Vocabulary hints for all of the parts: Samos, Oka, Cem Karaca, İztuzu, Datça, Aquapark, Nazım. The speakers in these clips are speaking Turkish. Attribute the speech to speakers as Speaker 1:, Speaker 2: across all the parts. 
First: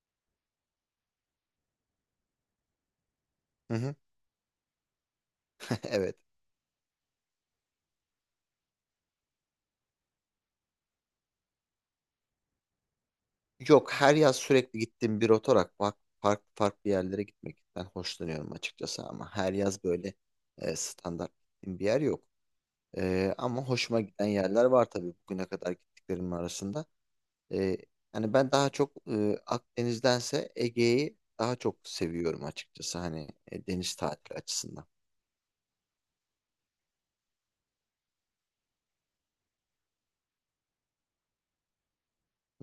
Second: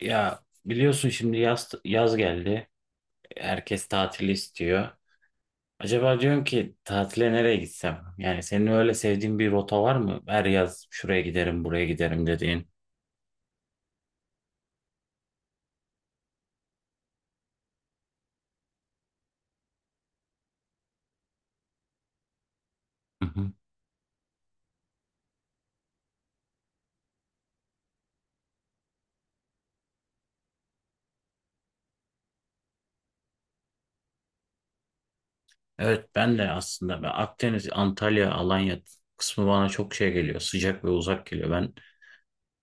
Speaker 1: Ya biliyorsun şimdi yaz geldi.
Speaker 2: Hı
Speaker 1: Herkes
Speaker 2: hı.
Speaker 1: tatil istiyor.
Speaker 2: Evet.
Speaker 1: Acaba diyorum ki tatile nereye gitsem? Yani senin öyle sevdiğin bir rota var mı? Her yaz şuraya giderim, buraya giderim dediğin.
Speaker 2: Yok, her yaz sürekli gittiğim bir otor akvak farklı farklı yerlere gitmekten hoşlanıyorum açıkçası ama her yaz böyle standart gittiğim bir yer yok.
Speaker 1: Hı hı.
Speaker 2: Ama hoşuma giden yerler var tabii bugüne kadar gittiklerimin arasında. E, Hani ben daha çok Akdeniz'dense Ege'yi daha çok seviyorum açıkçası, hani deniz tatili açısından.
Speaker 1: Evet, ben de aslında ben Akdeniz, Antalya, Alanya kısmı bana çok şey geliyor. Sıcak ve uzak geliyor. Ben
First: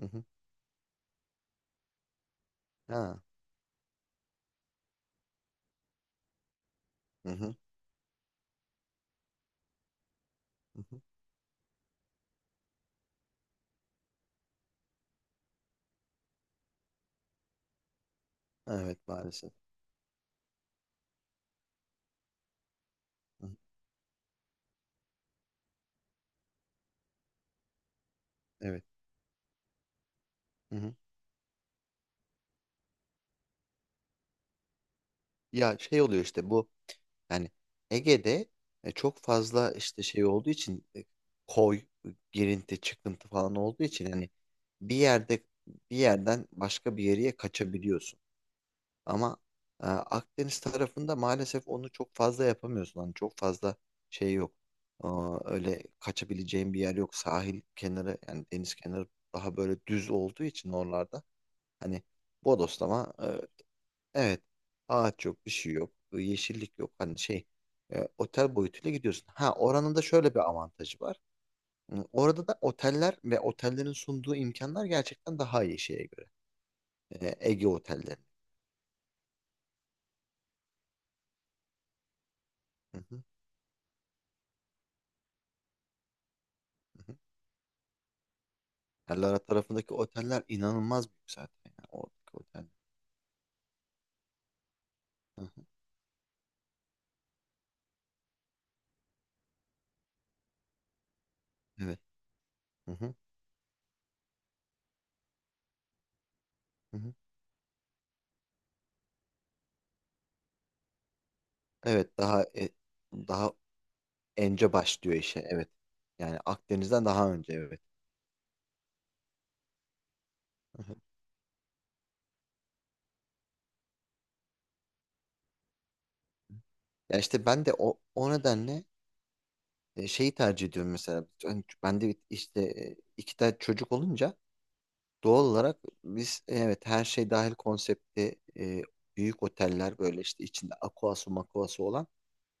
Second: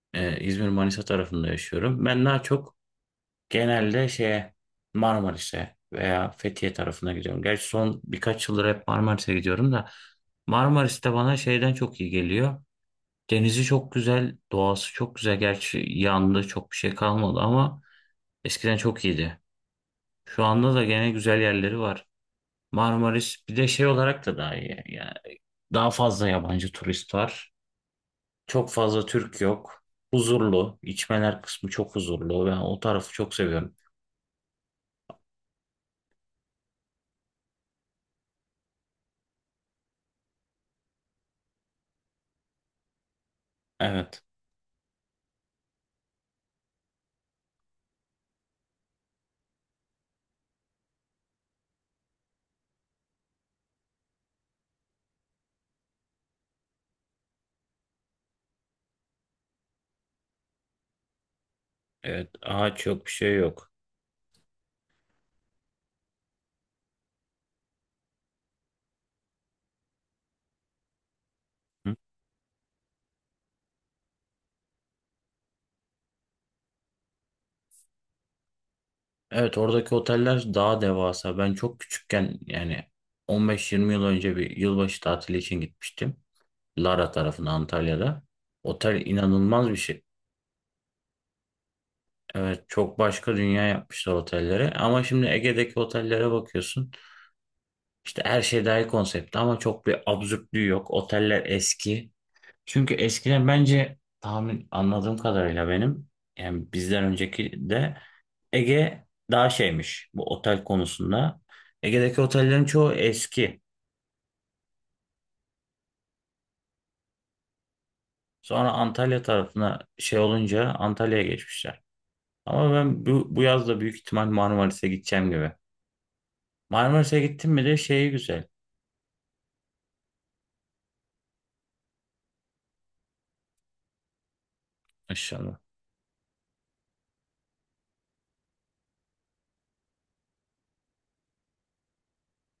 Speaker 2: Hı hı.
Speaker 1: İzmir, Manisa tarafında yaşıyorum. Ben daha çok
Speaker 2: Ha.
Speaker 1: genelde şeye Marmaris'e veya Fethiye tarafına
Speaker 2: Hı
Speaker 1: gidiyorum.
Speaker 2: hı.
Speaker 1: Gerçi son birkaç yıldır hep Marmaris'e gidiyorum da
Speaker 2: Hı hı.
Speaker 1: Marmaris'te bana şeyden çok iyi geliyor. Denizi çok güzel, doğası çok güzel. Gerçi yandı çok bir şey kalmadı ama eskiden
Speaker 2: Evet,
Speaker 1: çok iyiydi.
Speaker 2: maalesef.
Speaker 1: Şu anda da gene güzel yerleri var. Marmaris
Speaker 2: Hı hı.
Speaker 1: bir de şey olarak da daha iyi. Yani daha fazla yabancı turist var. Çok
Speaker 2: Evet.
Speaker 1: fazla Türk yok.
Speaker 2: Hı
Speaker 1: Huzurlu.
Speaker 2: hı.
Speaker 1: İçmeler kısmı çok huzurlu. Ben o tarafı çok seviyorum.
Speaker 2: Ya şey oluyor işte bu, yani Ege'de çok fazla işte şey olduğu için koy, girinti, çıkıntı falan olduğu için
Speaker 1: Evet.
Speaker 2: hani bir yerde bir yerden başka bir yere kaçabiliyorsun. Ama Akdeniz tarafında maalesef onu çok fazla yapamıyorsun. Hani çok fazla şey yok. Aa, öyle kaçabileceğin bir yer yok. Sahil kenarı, yani deniz kenarı daha böyle düz olduğu için oralarda hani
Speaker 1: Evet, ağaç yok, bir
Speaker 2: bodoslama.
Speaker 1: şey yok.
Speaker 2: Evet. Ağaç yok, bir şey yok, yeşillik yok. Hani şey, otel boyutuyla gidiyorsun. Ha, oranın da şöyle bir avantajı var.
Speaker 1: Hı?
Speaker 2: Hı, Orada da oteller ve otellerin sunduğu imkanlar gerçekten daha iyi şeye göre. Ege otelleri.
Speaker 1: Evet, oradaki oteller daha devasa. Ben çok küçükken yani
Speaker 2: Hı hı,
Speaker 1: 15-20 yıl önce bir yılbaşı tatili için gitmiştim. Lara
Speaker 2: hı hı.
Speaker 1: tarafına Antalya'da. Otel
Speaker 2: Marmara
Speaker 1: inanılmaz bir
Speaker 2: tarafındaki
Speaker 1: şey.
Speaker 2: oteller inanılmaz büyük zaten. Yani oradaki
Speaker 1: Evet,
Speaker 2: otel.
Speaker 1: çok başka dünya yapmışlar otellere. Ama şimdi
Speaker 2: Hı hı,
Speaker 1: Ege'deki otellere bakıyorsun. İşte her şey dahil konsepti ama çok bir absürtlüğü yok. Oteller
Speaker 2: evet.
Speaker 1: eski.
Speaker 2: Hı
Speaker 1: Çünkü
Speaker 2: hı,
Speaker 1: eskiden bence tahmin anladığım kadarıyla benim yani
Speaker 2: hı
Speaker 1: bizden
Speaker 2: hı.
Speaker 1: önceki de Ege daha şeymiş bu otel konusunda.
Speaker 2: Evet,
Speaker 1: Ege'deki
Speaker 2: daha
Speaker 1: otellerin
Speaker 2: e,
Speaker 1: çoğu
Speaker 2: daha
Speaker 1: eski.
Speaker 2: önce başlıyor işe. Evet. Yani Akdeniz'den daha önce, evet.
Speaker 1: Sonra Antalya tarafına şey olunca
Speaker 2: Hı hı.
Speaker 1: Antalya'ya geçmişler. Ama ben bu yaz da büyük ihtimal Marmaris'e gideceğim gibi.
Speaker 2: Ya
Speaker 1: Marmaris'e
Speaker 2: işte
Speaker 1: gittim mi
Speaker 2: ben de
Speaker 1: de
Speaker 2: o,
Speaker 1: şeyi
Speaker 2: o
Speaker 1: güzel.
Speaker 2: nedenle şeyi tercih ediyorum mesela. Hani ben de işte iki tane çocuk olunca doğal
Speaker 1: Aşağıda.
Speaker 2: olarak biz, evet, her şey dahil konsepti, büyük oteller, böyle işte içinde aquası makuası olan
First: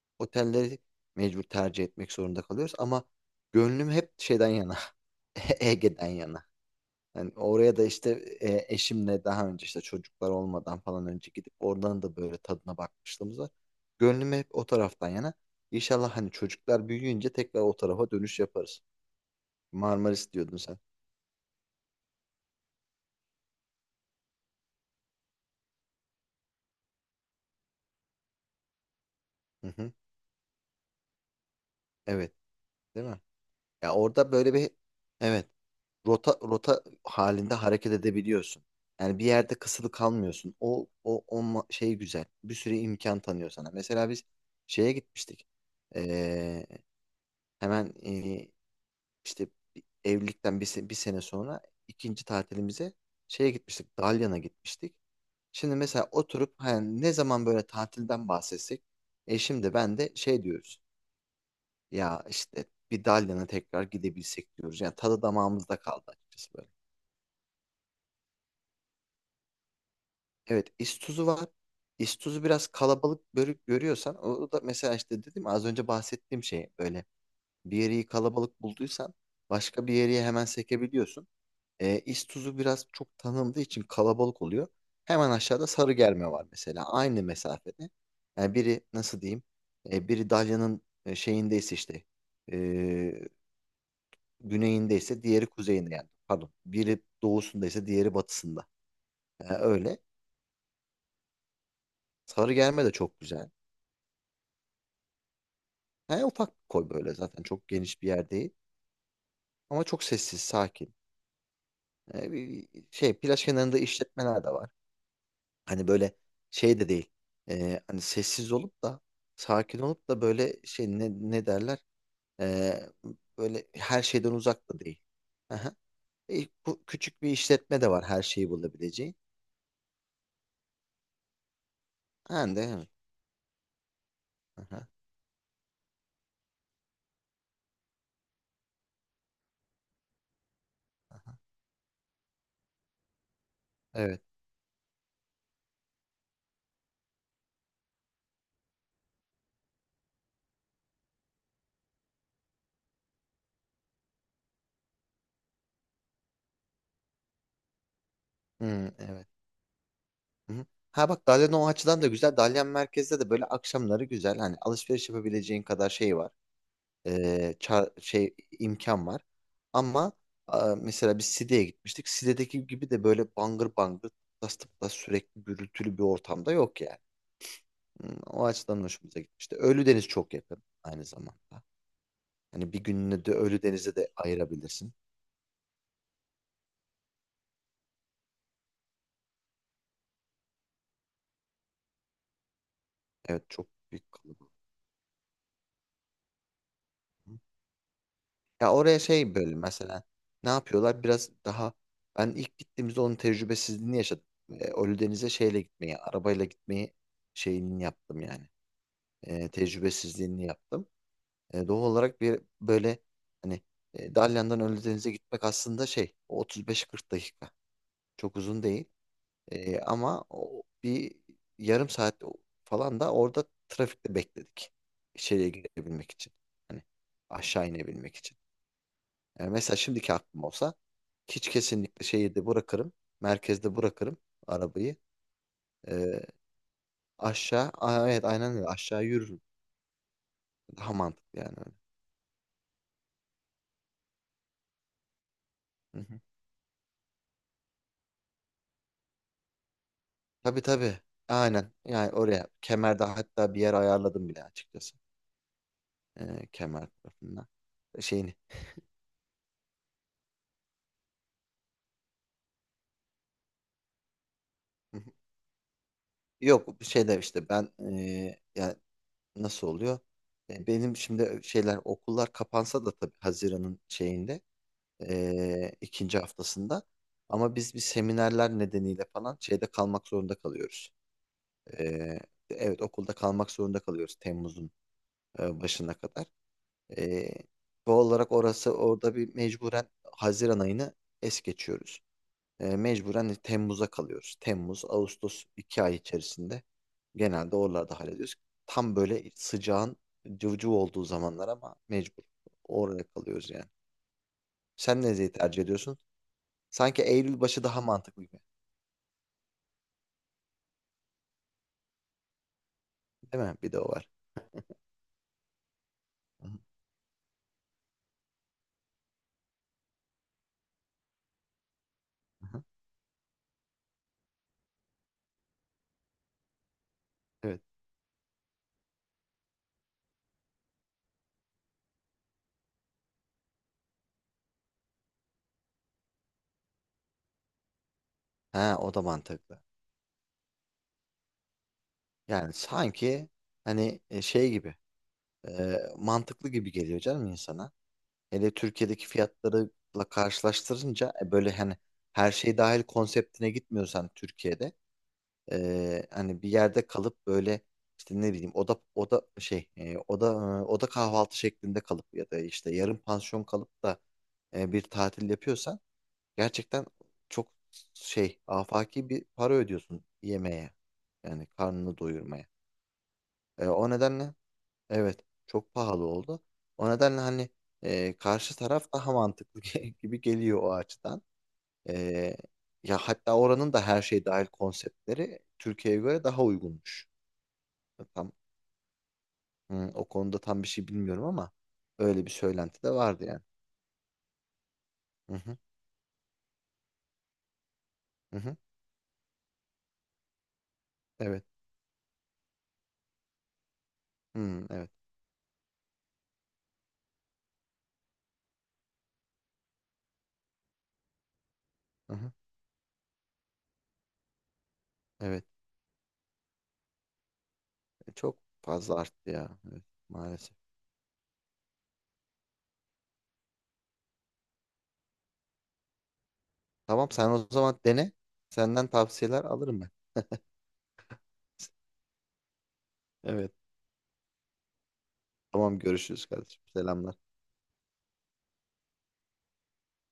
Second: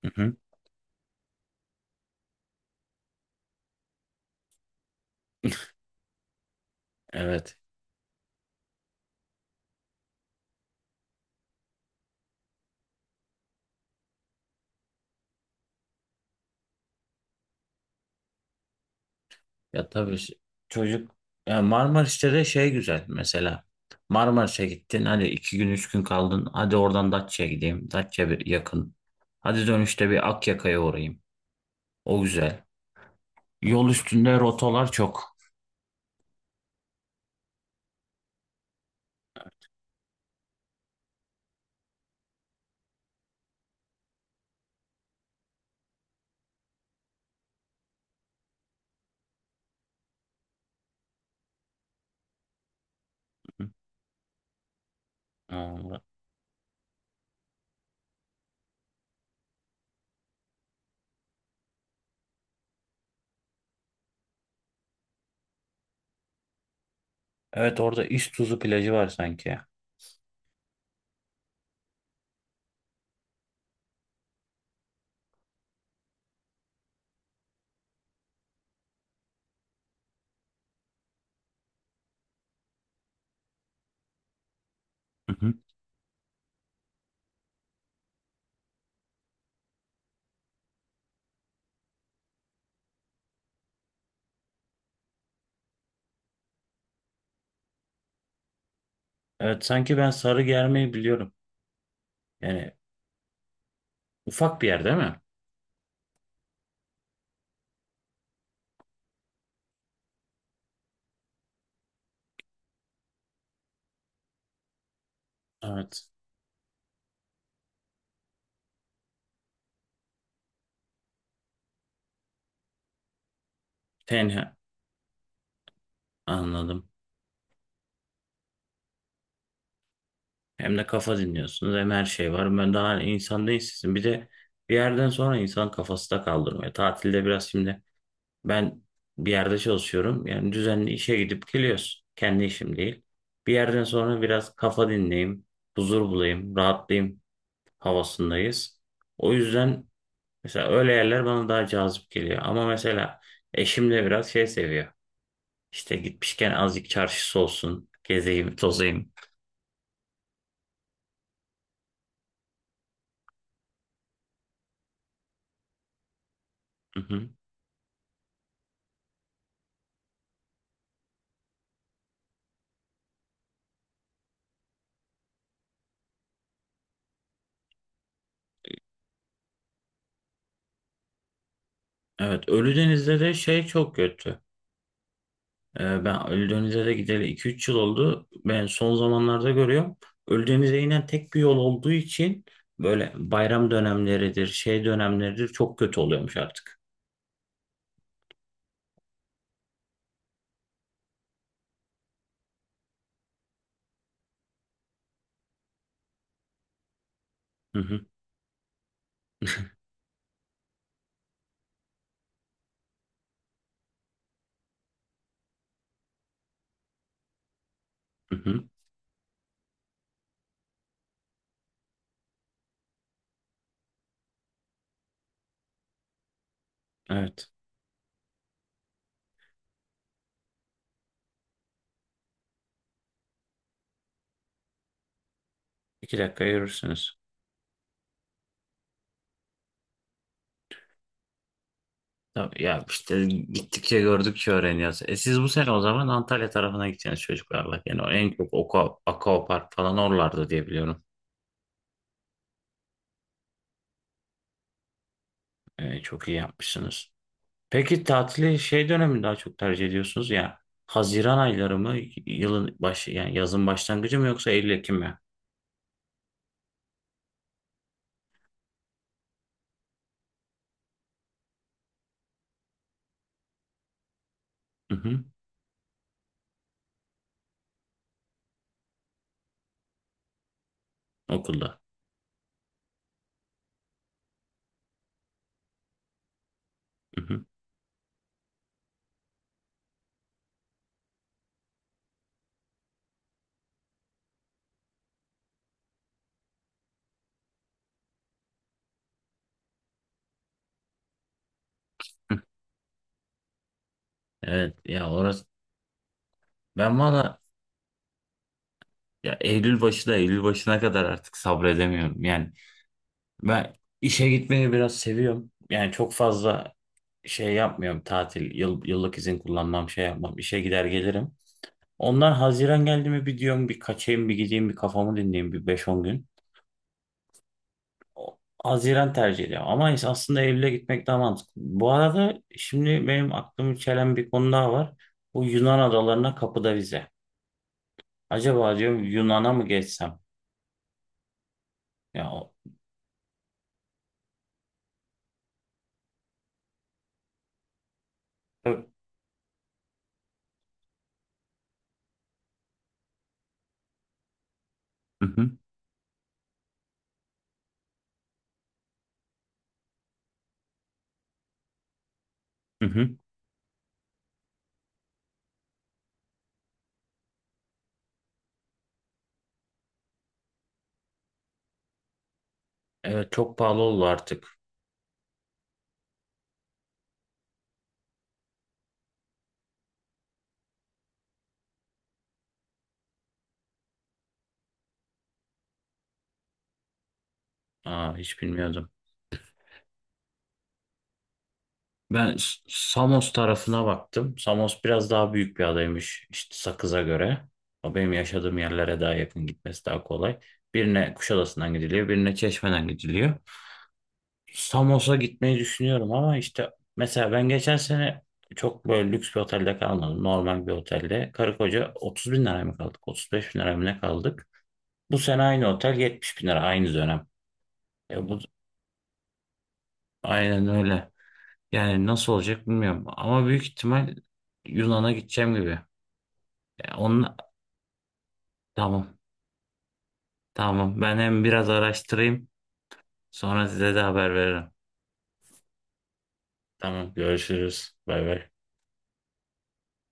Speaker 1: Hı hı.
Speaker 2: otelleri mecbur tercih etmek zorunda kalıyoruz. Ama gönlüm hep şeyden yana, Ege'den yana. Yani
Speaker 1: Evet.
Speaker 2: oraya da işte eşimle daha önce işte çocuklar olmadan falan önce gidip oradan da böyle tadına bakmışlığımız var. Gönlüm hep o taraftan yana. İnşallah hani çocuklar büyüyünce tekrar o tarafa dönüş yaparız.
Speaker 1: Ya tabii,
Speaker 2: Marmaris
Speaker 1: ş-
Speaker 2: diyordun sen.
Speaker 1: çocuk, ya Marmaris'te de şey güzel mesela. Marmaris'e gittin, hadi iki gün üç gün kaldın. Hadi oradan Datça'ya gideyim. Datça bir yakın. Hadi
Speaker 2: Hı hı.
Speaker 1: dönüşte bir Akyaka'ya uğrayayım. O
Speaker 2: Evet,
Speaker 1: güzel.
Speaker 2: değil mi?
Speaker 1: Yol
Speaker 2: Ya orada
Speaker 1: üstünde
Speaker 2: böyle bir,
Speaker 1: rotalar çok.
Speaker 2: evet, rota rota halinde hareket edebiliyorsun. Yani bir yerde kısılı kalmıyorsun. Şey güzel. Bir sürü imkan tanıyor sana. Mesela biz şeye gitmiştik. Ee, Hemen İşte evlilikten bir sene sonra ikinci tatilimize şeye gitmiştik. Dalyan'a gitmiştik. Şimdi
Speaker 1: Aa,
Speaker 2: mesela oturup hani ne zaman böyle tatilden bahsetsek, eşim de ben de şey diyoruz. Ya işte bir Dalyan'a tekrar gidebilsek diyoruz. Yani tadı damağımızda kaldı açıkçası böyle.
Speaker 1: evet, orada İztuzu plajı var sanki.
Speaker 2: Evet, İstuzu var. İstuzu biraz kalabalık görüyorsan, o da mesela işte dedim ya, az önce bahsettiğim şey böyle, bir yeri kalabalık bulduysan başka bir yere hemen sekebiliyorsun. İstuzu biraz çok tanındığı için kalabalık oluyor. Hemen
Speaker 1: Hı hı.
Speaker 2: aşağıda sarı germe var mesela. Aynı mesafede. Yani biri nasıl diyeyim? Biri Dalyan'ın şeyindeyse işte e, güneyindeyse, diğeri kuzeyinde yani. Pardon. Biri doğusundaysa diğeri batısında. Yani
Speaker 1: Evet, sanki
Speaker 2: öyle.
Speaker 1: ben Sarıgerme'yi biliyorum.
Speaker 2: Sarı
Speaker 1: Yani
Speaker 2: germe de çok güzel.
Speaker 1: ufak bir yer değil mi?
Speaker 2: Yani ufak bir koy, böyle zaten çok geniş bir yer değil. Ama çok sessiz, sakin. Bir şey plaj kenarında işletmeler de var. Hani
Speaker 1: Evet.
Speaker 2: böyle şey de değil. Hani sessiz olup da sakin olup da böyle şey, ne derler? Ee, Böyle her şeyden
Speaker 1: Tenha.
Speaker 2: uzak da değil. Aha. E, Bu
Speaker 1: Anladım.
Speaker 2: küçük bir işletme de var, her şeyi bulabileceğin.
Speaker 1: Hem de kafa dinliyorsunuz hem her şey
Speaker 2: Ha,
Speaker 1: var.
Speaker 2: de,
Speaker 1: Ben
Speaker 2: evet.
Speaker 1: daha insan değilsizim. Bir de bir
Speaker 2: Aha.
Speaker 1: yerden sonra insan kafası da kaldırmıyor. Tatilde biraz şimdi ben bir yerde çalışıyorum. Yani düzenli işe gidip geliyoruz. Kendi işim değil. Bir yerden
Speaker 2: Evet.
Speaker 1: sonra biraz kafa dinleyeyim, huzur bulayım, rahatlayayım havasındayız. O yüzden mesela öyle yerler bana daha cazip geliyor. Ama mesela eşim de biraz şey seviyor. İşte gitmişken azıcık çarşısı olsun, gezeyim,
Speaker 2: Hmm,
Speaker 1: tozayım.
Speaker 2: evet. Hı-hı. Ha bak, Dalyan o açıdan da güzel. Dalyan merkezde de böyle akşamları güzel. Hani alışveriş yapabileceğin kadar şey var. e, şey imkan var. Ama a, mesela biz Side'ye gitmiştik. Side'deki gibi de böyle bangır bangır tıplas tıplas sürekli gürültülü bir ortamda yok yani. O açıdan hoşumuza gitmişti. Ölüdeniz çok yakın aynı zamanda.
Speaker 1: Evet,
Speaker 2: Hani bir
Speaker 1: Ölüdeniz'de
Speaker 2: gününü de
Speaker 1: de şey çok
Speaker 2: Ölüdeniz'e de
Speaker 1: kötü.
Speaker 2: ayırabilirsin.
Speaker 1: Ben Ölüdeniz'e de gideli 2-3 yıl oldu. Ben son zamanlarda görüyorum. Ölüdeniz'e inen tek bir yol olduğu için böyle
Speaker 2: Evet, çok
Speaker 1: bayram
Speaker 2: büyük
Speaker 1: dönemleridir,
Speaker 2: kalabalık.
Speaker 1: şey dönemleridir çok kötü oluyormuş artık.
Speaker 2: Ya oraya şey böyle mesela ne yapıyorlar? Biraz daha, ben ilk gittiğimizde onun tecrübesizliğini yaşadım. Ölüdeniz'e şeyle gitmeyi, arabayla gitmeyi
Speaker 1: Hı
Speaker 2: şeyini
Speaker 1: hı,
Speaker 2: yaptım yani. Tecrübesizliğini yaptım. Doğal olarak bir böyle hani Dalyan'dan Ölüdeniz'e gitmek aslında şey, o 35-40 dakika.
Speaker 1: hı
Speaker 2: Çok uzun
Speaker 1: hı.
Speaker 2: değil. Ama o, bir yarım saat falan da orada trafikte bekledik. İçeriye girebilmek için. Hani
Speaker 1: Evet.
Speaker 2: aşağı inebilmek için. Yani mesela şimdiki aklım olsa hiç kesinlikle şehirde bırakırım. Merkezde bırakırım arabayı.
Speaker 1: 2
Speaker 2: E,
Speaker 1: dakika yürürsünüz.
Speaker 2: Aa, evet, aynen öyle, aşağı yürürüm. Daha mantıklı yani
Speaker 1: Tabii ya, işte gittikçe gördükçe öğreniyoruz. E, siz bu sene o zaman
Speaker 2: öyle.
Speaker 1: Antalya tarafına gideceksiniz çocuklarla. Yani o en çok Oka, Aquapark falan oralarda
Speaker 2: Tabii
Speaker 1: diye
Speaker 2: tabii.
Speaker 1: biliyorum.
Speaker 2: Aynen. Yani oraya, kemerde hatta bir yer ayarladım bile açıkçası.
Speaker 1: E, çok iyi
Speaker 2: Kemer
Speaker 1: yapmışsınız.
Speaker 2: tarafından.
Speaker 1: Peki
Speaker 2: Şeyini.
Speaker 1: tatili şey dönemi daha çok tercih ediyorsunuz ya. Haziran ayları mı, yılın başı yani yazın başlangıcı mı, yoksa Eylül Ekim
Speaker 2: Hı hı.
Speaker 1: mi?
Speaker 2: Yok, bir şeyler işte, ben yani nasıl oluyor? Benim şimdi şeyler, okullar kapansa da tabii Haziran'ın şeyinde,
Speaker 1: Hı hı,
Speaker 2: ikinci haftasında, ama biz bir seminerler nedeniyle falan şeyde kalmak zorunda kalıyoruz.
Speaker 1: okulda.
Speaker 2: Ee, evet, okulda kalmak zorunda kalıyoruz Temmuz'un başına kadar.
Speaker 1: Hı
Speaker 2: Ee,
Speaker 1: hı.
Speaker 2: Doğal olarak orası, orada bir mecburen Haziran ayını es geçiyoruz. Mecburen Temmuz'a kalıyoruz. Temmuz, Ağustos iki ay içerisinde genelde oralarda hallediyoruz. Tam böyle sıcağın cıvcıv olduğu zamanlar ama mecbur oraya kalıyoruz yani.
Speaker 1: Evet
Speaker 2: Sen
Speaker 1: ya,
Speaker 2: nereyi
Speaker 1: orası.
Speaker 2: tercih ediyorsun?
Speaker 1: Ben
Speaker 2: Sanki Eylül
Speaker 1: valla,
Speaker 2: başı daha mantıklı gibi.
Speaker 1: ya Eylül başı da, Eylül başına kadar artık sabredemiyorum. Yani
Speaker 2: Değil mi? Bir
Speaker 1: ben
Speaker 2: de o var.
Speaker 1: işe gitmeyi biraz seviyorum. Yani çok
Speaker 2: Hı hı,
Speaker 1: fazla şey yapmıyorum, tatil, yıl, yıllık izin kullanmam, şey yapmam, işe gider gelirim. Ondan
Speaker 2: hı hı.
Speaker 1: Haziran geldi mi bir diyorum, bir kaçayım, bir gideyim, bir kafamı dinleyeyim bir beş on gün.
Speaker 2: Evet.
Speaker 1: O- Haziran tercih ediyorum. Ama ins- aslında Eylül'e gitmek daha mantıklı. Bu arada şimdi benim aklımı çelen bir konu daha var. Bu Yunan adalarına kapıda vize.
Speaker 2: Ha,
Speaker 1: Acaba
Speaker 2: o
Speaker 1: diyorum
Speaker 2: da
Speaker 1: Yunan'a
Speaker 2: mantıklı.
Speaker 1: mı geçsem? Ya o-
Speaker 2: Yani sanki hani şey gibi mantıklı gibi geliyor canım insana. Hele
Speaker 1: Ö-
Speaker 2: Türkiye'deki fiyatlarıyla karşılaştırınca böyle hani, her şey dahil konseptine gitmiyorsan Türkiye'de,
Speaker 1: hı hı,
Speaker 2: hani bir yerde kalıp böyle işte ne bileyim, oda oda şey, oda, oda kahvaltı şeklinde kalıp ya da işte
Speaker 1: hı
Speaker 2: yarım
Speaker 1: hı.
Speaker 2: pansiyon kalıp da bir tatil yapıyorsan, gerçekten çok şey, afaki bir para ödüyorsun yemeğe, yani karnını doyurmaya.
Speaker 1: Evet, çok
Speaker 2: E,
Speaker 1: pahalı
Speaker 2: o
Speaker 1: oldu
Speaker 2: nedenle,
Speaker 1: artık.
Speaker 2: evet, çok pahalı oldu. O nedenle hani karşı taraf daha mantıklı gibi geliyor o açıdan. E, Ya hatta oranın da her şey dahil konseptleri Türkiye'ye göre daha uygunmuş.
Speaker 1: Aa,
Speaker 2: Tam,
Speaker 1: hiç bilmiyordum.
Speaker 2: hı, o konuda tam bir şey bilmiyorum ama öyle bir
Speaker 1: Ben S-
Speaker 2: söylenti de vardı
Speaker 1: Samos
Speaker 2: yani.
Speaker 1: tarafına baktım. Samos biraz daha
Speaker 2: Hı hı,
Speaker 1: büyük bir adaymış işte Sakız'a göre. O benim
Speaker 2: hı hı,
Speaker 1: yaşadığım yerlere daha yakın, gitmesi daha kolay. Birine
Speaker 2: evet.
Speaker 1: Kuşadası'ndan gidiliyor, birine Çeşme'den gidiliyor.
Speaker 2: Hı, evet.
Speaker 1: Samos'a gitmeyi düşünüyorum ama işte mesela ben geçen sene çok böyle lüks bir otelde kalmadım. Normal bir otelde. Karı koca
Speaker 2: Hı
Speaker 1: 30
Speaker 2: hı,
Speaker 1: bin liraya mı kaldık? 35 bin liraya mı ne kaldık? Bu sene
Speaker 2: evet.
Speaker 1: aynı otel 70 bin lira aynı dönem. E
Speaker 2: Çok
Speaker 1: bu
Speaker 2: fazla arttı ya. Evet, maalesef.
Speaker 1: aynen öyle. Yani nasıl olacak bilmiyorum. Ama büyük ihtimal Yunan'a gideceğim gibi. E
Speaker 2: Tamam,
Speaker 1: onun...
Speaker 2: sen o zaman dene. Senden
Speaker 1: Tamam.
Speaker 2: tavsiyeler alırım ben.
Speaker 1: Tamam. Ben hem biraz araştırayım.
Speaker 2: Evet.
Speaker 1: Sonra size de haber veririm.
Speaker 2: Tamam, görüşürüz kardeşim.
Speaker 1: Tamam.
Speaker 2: Selamlar.
Speaker 1: Görüşürüz. Bay bay.